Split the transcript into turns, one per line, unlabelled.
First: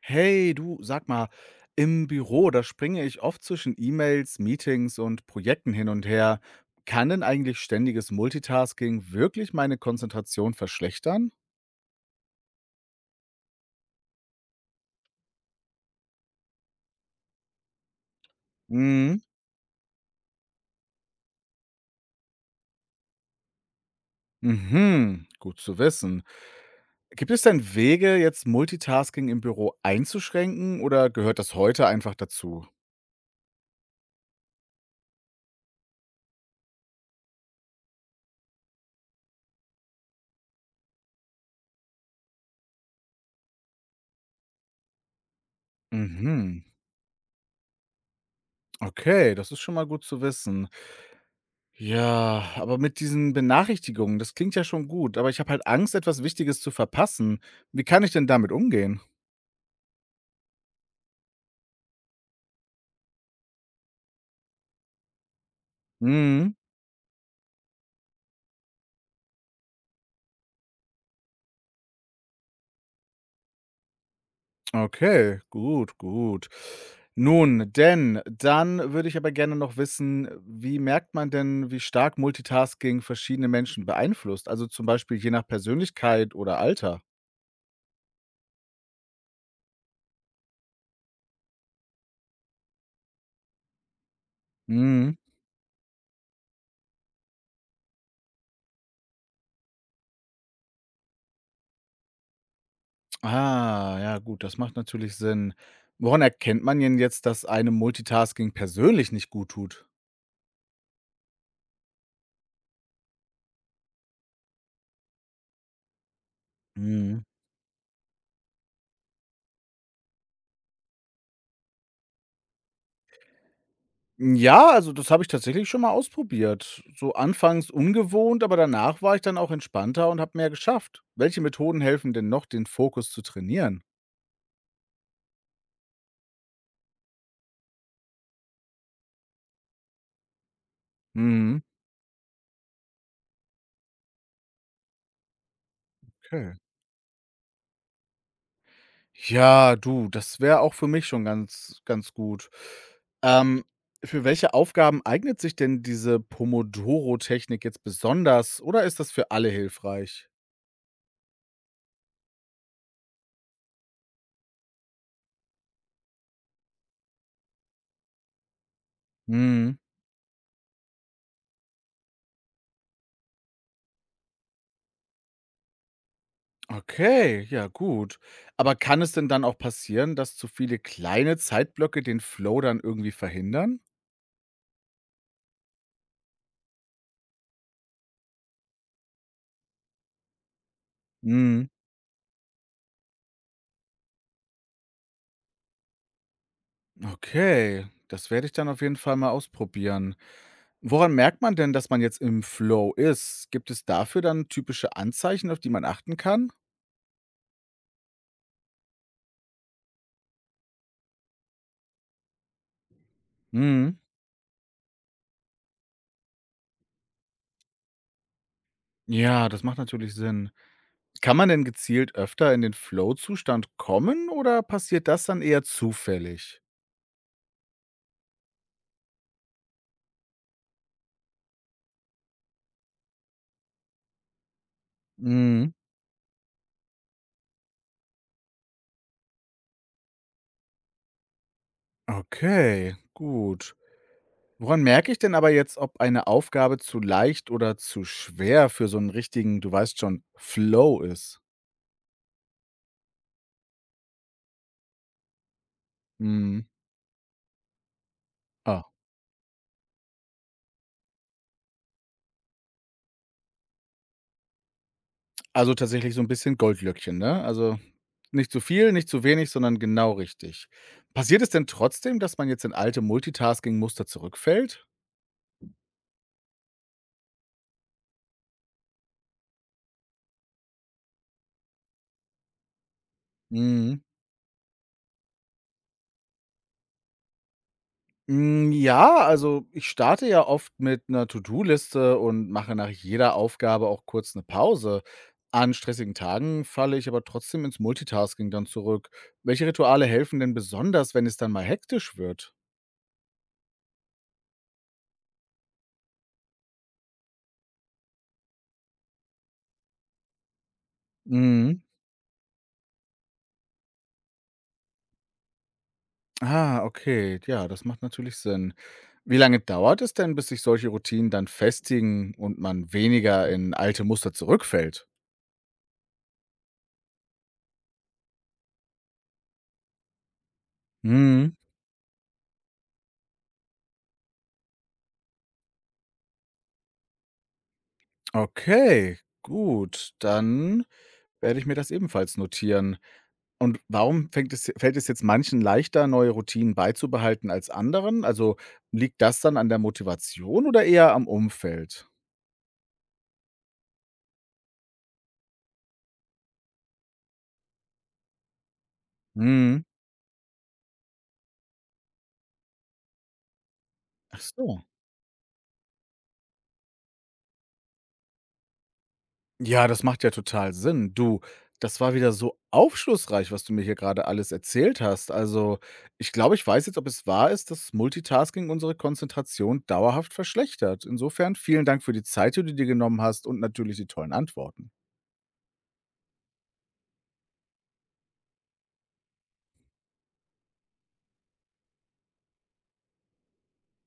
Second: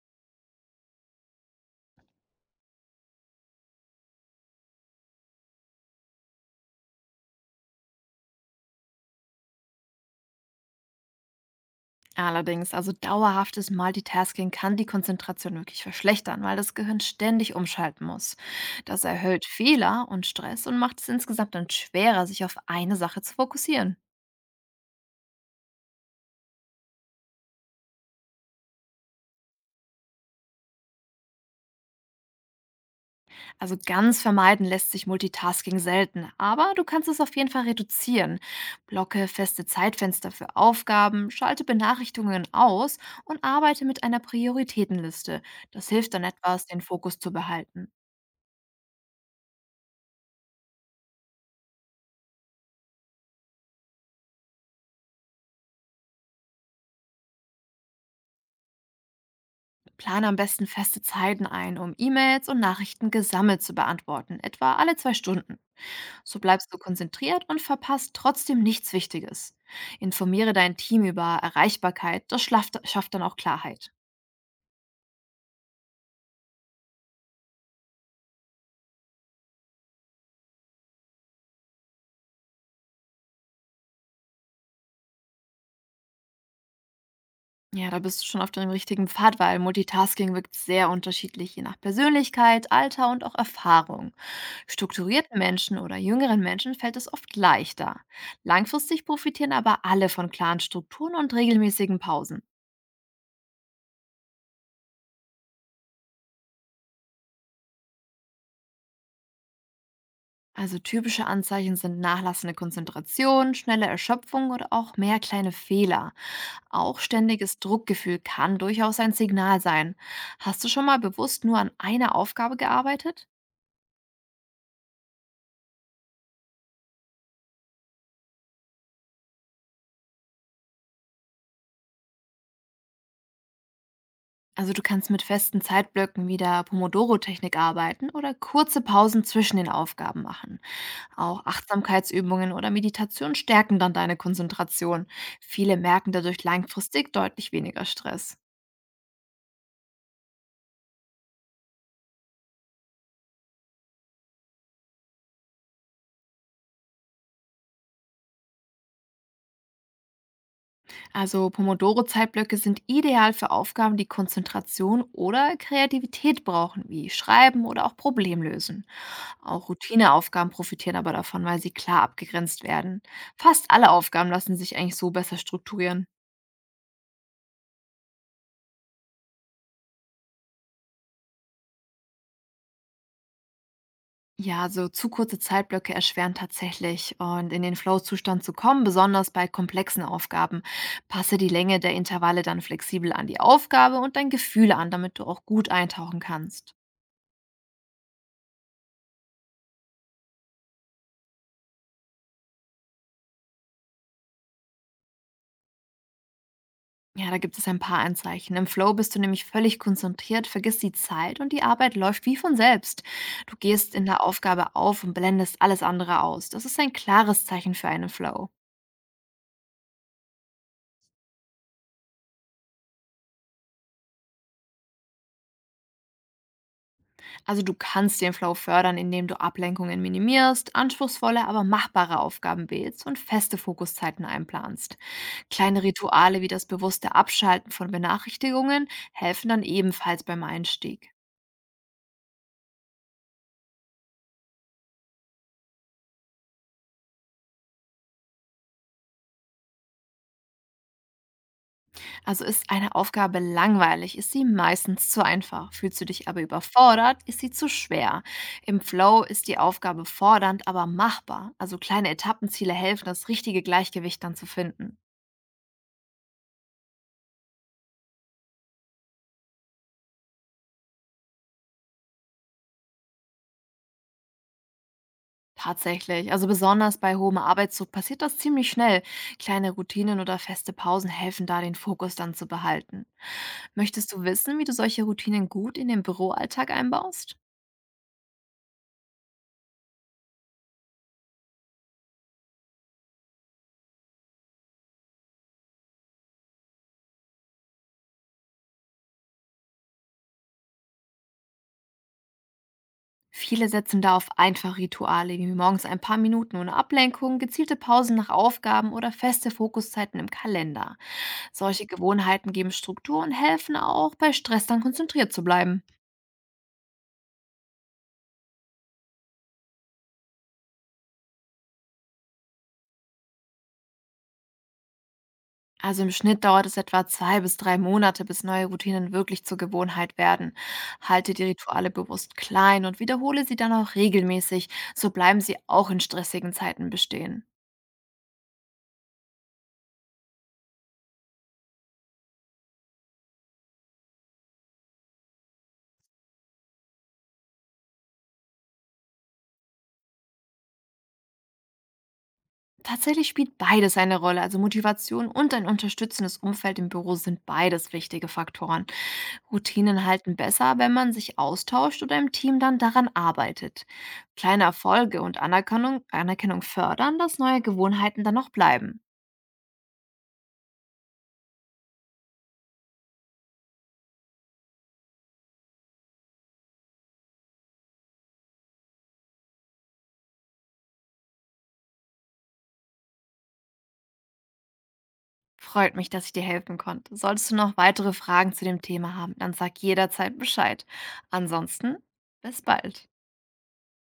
Hey, du, sag mal, im Büro, da springe ich oft zwischen E-Mails, Meetings und Projekten hin und her. Kann denn eigentlich ständiges Multitasking wirklich meine Konzentration verschlechtern?
Allerdings, also dauerhaftes Multitasking kann die Konzentration wirklich verschlechtern, weil das Gehirn ständig umschalten muss. Das
Mhm.
erhöht Fehler und Stress und macht es insgesamt dann schwerer, sich auf eine Sache zu fokussieren.
Mhm, gut zu wissen. Gibt es denn Wege, jetzt Multitasking im Büro einzuschränken oder gehört das heute einfach dazu?
Also ganz vermeiden lässt sich Multitasking selten, aber du kannst es auf jeden Fall reduzieren. Blocke feste Zeitfenster für Aufgaben, schalte Benachrichtigungen aus und arbeite mit einer Prioritätenliste. Das hilft dann
Mhm.
etwas, den Fokus zu behalten.
Okay, das ist schon mal gut zu wissen. Ja, aber mit diesen Benachrichtigungen, das klingt ja schon gut, aber ich habe halt Angst, etwas Wichtiges zu verpassen. Wie kann ich denn damit umgehen?
Plane am besten feste Zeiten ein, um E-Mails und Nachrichten gesammelt zu beantworten, etwa alle 2 Stunden. So
Mhm.
bleibst du konzentriert und verpasst trotzdem nichts Wichtiges. Informiere dein Team über Erreichbarkeit, das schafft dann auch Klarheit.
Okay, gut, gut. Nun, denn dann würde ich aber gerne noch wissen, wie merkt man denn, wie stark Multitasking verschiedene Menschen beeinflusst? Also zum Beispiel je nach Persönlichkeit oder Alter.
Ja, da bist du schon auf dem richtigen Pfad, weil Multitasking wirkt sehr unterschiedlich, je nach Persönlichkeit, Alter und auch Erfahrung.
Mhm.
Strukturierten Menschen oder jüngeren Menschen fällt es oft leichter. Langfristig profitieren aber alle von klaren Strukturen und regelmäßigen Pausen.
Ah, ja, gut, das macht natürlich Sinn. Woran erkennt man denn jetzt, dass einem Multitasking persönlich nicht gut tut?
Also typische Anzeichen sind nachlassende Konzentration, schnelle Erschöpfung oder auch mehr kleine Fehler. Auch
Mhm.
ständiges Druckgefühl kann durchaus ein Signal sein. Hast du schon mal bewusst nur an einer Aufgabe gearbeitet?
Ja, also das habe ich tatsächlich schon mal ausprobiert. So anfangs ungewohnt, aber danach war ich dann auch entspannter und habe mehr geschafft. Welche Methoden helfen denn noch, den Fokus zu trainieren?
Also du kannst mit festen Zeitblöcken wie der Pomodoro-Technik arbeiten oder kurze Pausen zwischen den Aufgaben machen. Auch
Mhm.
Achtsamkeitsübungen oder Meditation stärken dann deine Konzentration. Viele merken dadurch
Okay.
langfristig deutlich weniger Stress.
Ja, du, das wäre auch für mich schon ganz, ganz gut. Ähm, für welche Aufgaben eignet sich denn diese Pomodoro-Technik jetzt besonders oder ist das für alle hilfreich?
Also Pomodoro-Zeitblöcke sind ideal für Aufgaben, die Konzentration oder Kreativität brauchen, wie Schreiben oder auch Problemlösen. Auch
Mhm.
Routineaufgaben profitieren aber davon, weil sie klar abgegrenzt werden. Fast alle Aufgaben lassen sich eigentlich so besser strukturieren.
Okay, ja gut. Aber kann es denn dann auch passieren, dass zu viele kleine Zeitblöcke den Flow dann irgendwie verhindern?
Ja, so zu kurze Zeitblöcke erschweren tatsächlich und in den Flow-Zustand zu kommen, besonders bei komplexen Aufgaben. Passe die
Mhm.
Länge der Intervalle dann flexibel an die Aufgabe und dein Gefühl an, damit du auch gut eintauchen kannst.
Okay, das werde ich dann auf jeden Fall mal ausprobieren. Woran merkt man denn, dass man jetzt im Flow ist? Gibt es dafür dann typische Anzeichen, auf die man achten kann?
Ja, da gibt es ein paar Anzeichen. Im Flow bist du nämlich völlig konzentriert, vergisst die Zeit und die Arbeit läuft wie von selbst. Du gehst
Mhm.
in der Aufgabe auf und blendest alles andere aus. Das ist ein klares Zeichen für einen Flow.
Ja, das macht natürlich Sinn. Kann man denn gezielt öfter in den Flow-Zustand kommen oder passiert das dann eher zufällig?
Also du kannst den Flow fördern, indem du Ablenkungen minimierst, anspruchsvolle, aber machbare Aufgaben wählst und feste Fokuszeiten einplanst.
Mhm.
Kleine Rituale wie das bewusste Abschalten von Benachrichtigungen helfen dann ebenfalls beim Einstieg.
Okay, gut. Woran merke ich denn aber jetzt, ob eine Aufgabe zu leicht oder zu schwer für so einen richtigen, du weißt schon, Flow ist?
Also ist eine Aufgabe langweilig, ist sie meistens zu einfach. Fühlst du dich aber
Mhm.
überfordert, ist sie zu schwer. Im
Ah,
Flow ist die Aufgabe fordernd, aber machbar. Also kleine Etappenziele helfen, das richtige Gleichgewicht dann zu finden.
also tatsächlich so ein bisschen Goldlöckchen, ne? Also, nicht zu viel, nicht zu wenig, sondern genau richtig. Passiert es denn trotzdem, dass man jetzt in alte Multitasking-Muster zurückfällt?
Tatsächlich. Also besonders bei hohem Arbeitsdruck passiert das ziemlich schnell. Kleine Routinen oder feste Pausen helfen da, den Fokus dann zu behalten.
Mhm.
Möchtest du wissen, wie du solche Routinen gut in den Büroalltag einbaust?
Hm, ja, also ich starte ja oft mit einer To-do-Liste und mache nach jeder Aufgabe auch kurz eine Pause. An stressigen Tagen falle ich aber trotzdem ins Multitasking dann zurück. Welche Rituale helfen denn besonders, wenn es dann mal hektisch wird?
Viele setzen da auf einfache Rituale, wie morgens ein paar Minuten ohne Ablenkung, gezielte Pausen nach Aufgaben oder feste Fokuszeiten im Kalender.
Mhm.
Solche Gewohnheiten geben Struktur und helfen auch, bei Stress dann konzentriert zu bleiben.
Ah, okay. Ja, das macht natürlich Sinn. Wie lange dauert es denn, bis sich solche Routinen dann festigen und man weniger in alte Muster zurückfällt?
Also im Schnitt dauert es etwa 2 bis 3 Monate, bis neue Routinen wirklich zur Gewohnheit werden. Halte die
Mhm.
Rituale bewusst klein und wiederhole sie dann auch regelmäßig, so bleiben sie auch in stressigen Zeiten bestehen.
Okay, gut, dann werde ich mir das ebenfalls notieren. Und warum fängt es fällt es jetzt manchen leichter, neue Routinen beizubehalten als anderen? Also, liegt das dann an der Motivation oder eher am Umfeld?
Tatsächlich spielt beides eine Rolle. Also Motivation und ein unterstützendes Umfeld im Büro sind beides wichtige Faktoren.
Mhm.
Routinen halten besser, wenn man sich austauscht oder im Team dann daran arbeitet.
Ach
Kleine
so.
Erfolge und Anerkennung fördern, dass neue Gewohnheiten dann noch bleiben.
Ja, das macht ja total Sinn. Du, das war wieder so aufschlussreich, was du mir hier gerade alles erzählt hast. Also, ich glaube, ich weiß jetzt, ob es wahr ist, dass Multitasking unsere Konzentration dauerhaft verschlechtert. Insofern vielen Dank für die Zeit, die du dir genommen hast und natürlich die tollen Antworten.
Freut mich, dass ich dir helfen konnte. Solltest du noch weitere Fragen zu dem Thema haben, dann sag jederzeit Bescheid. Ansonsten, bis bald.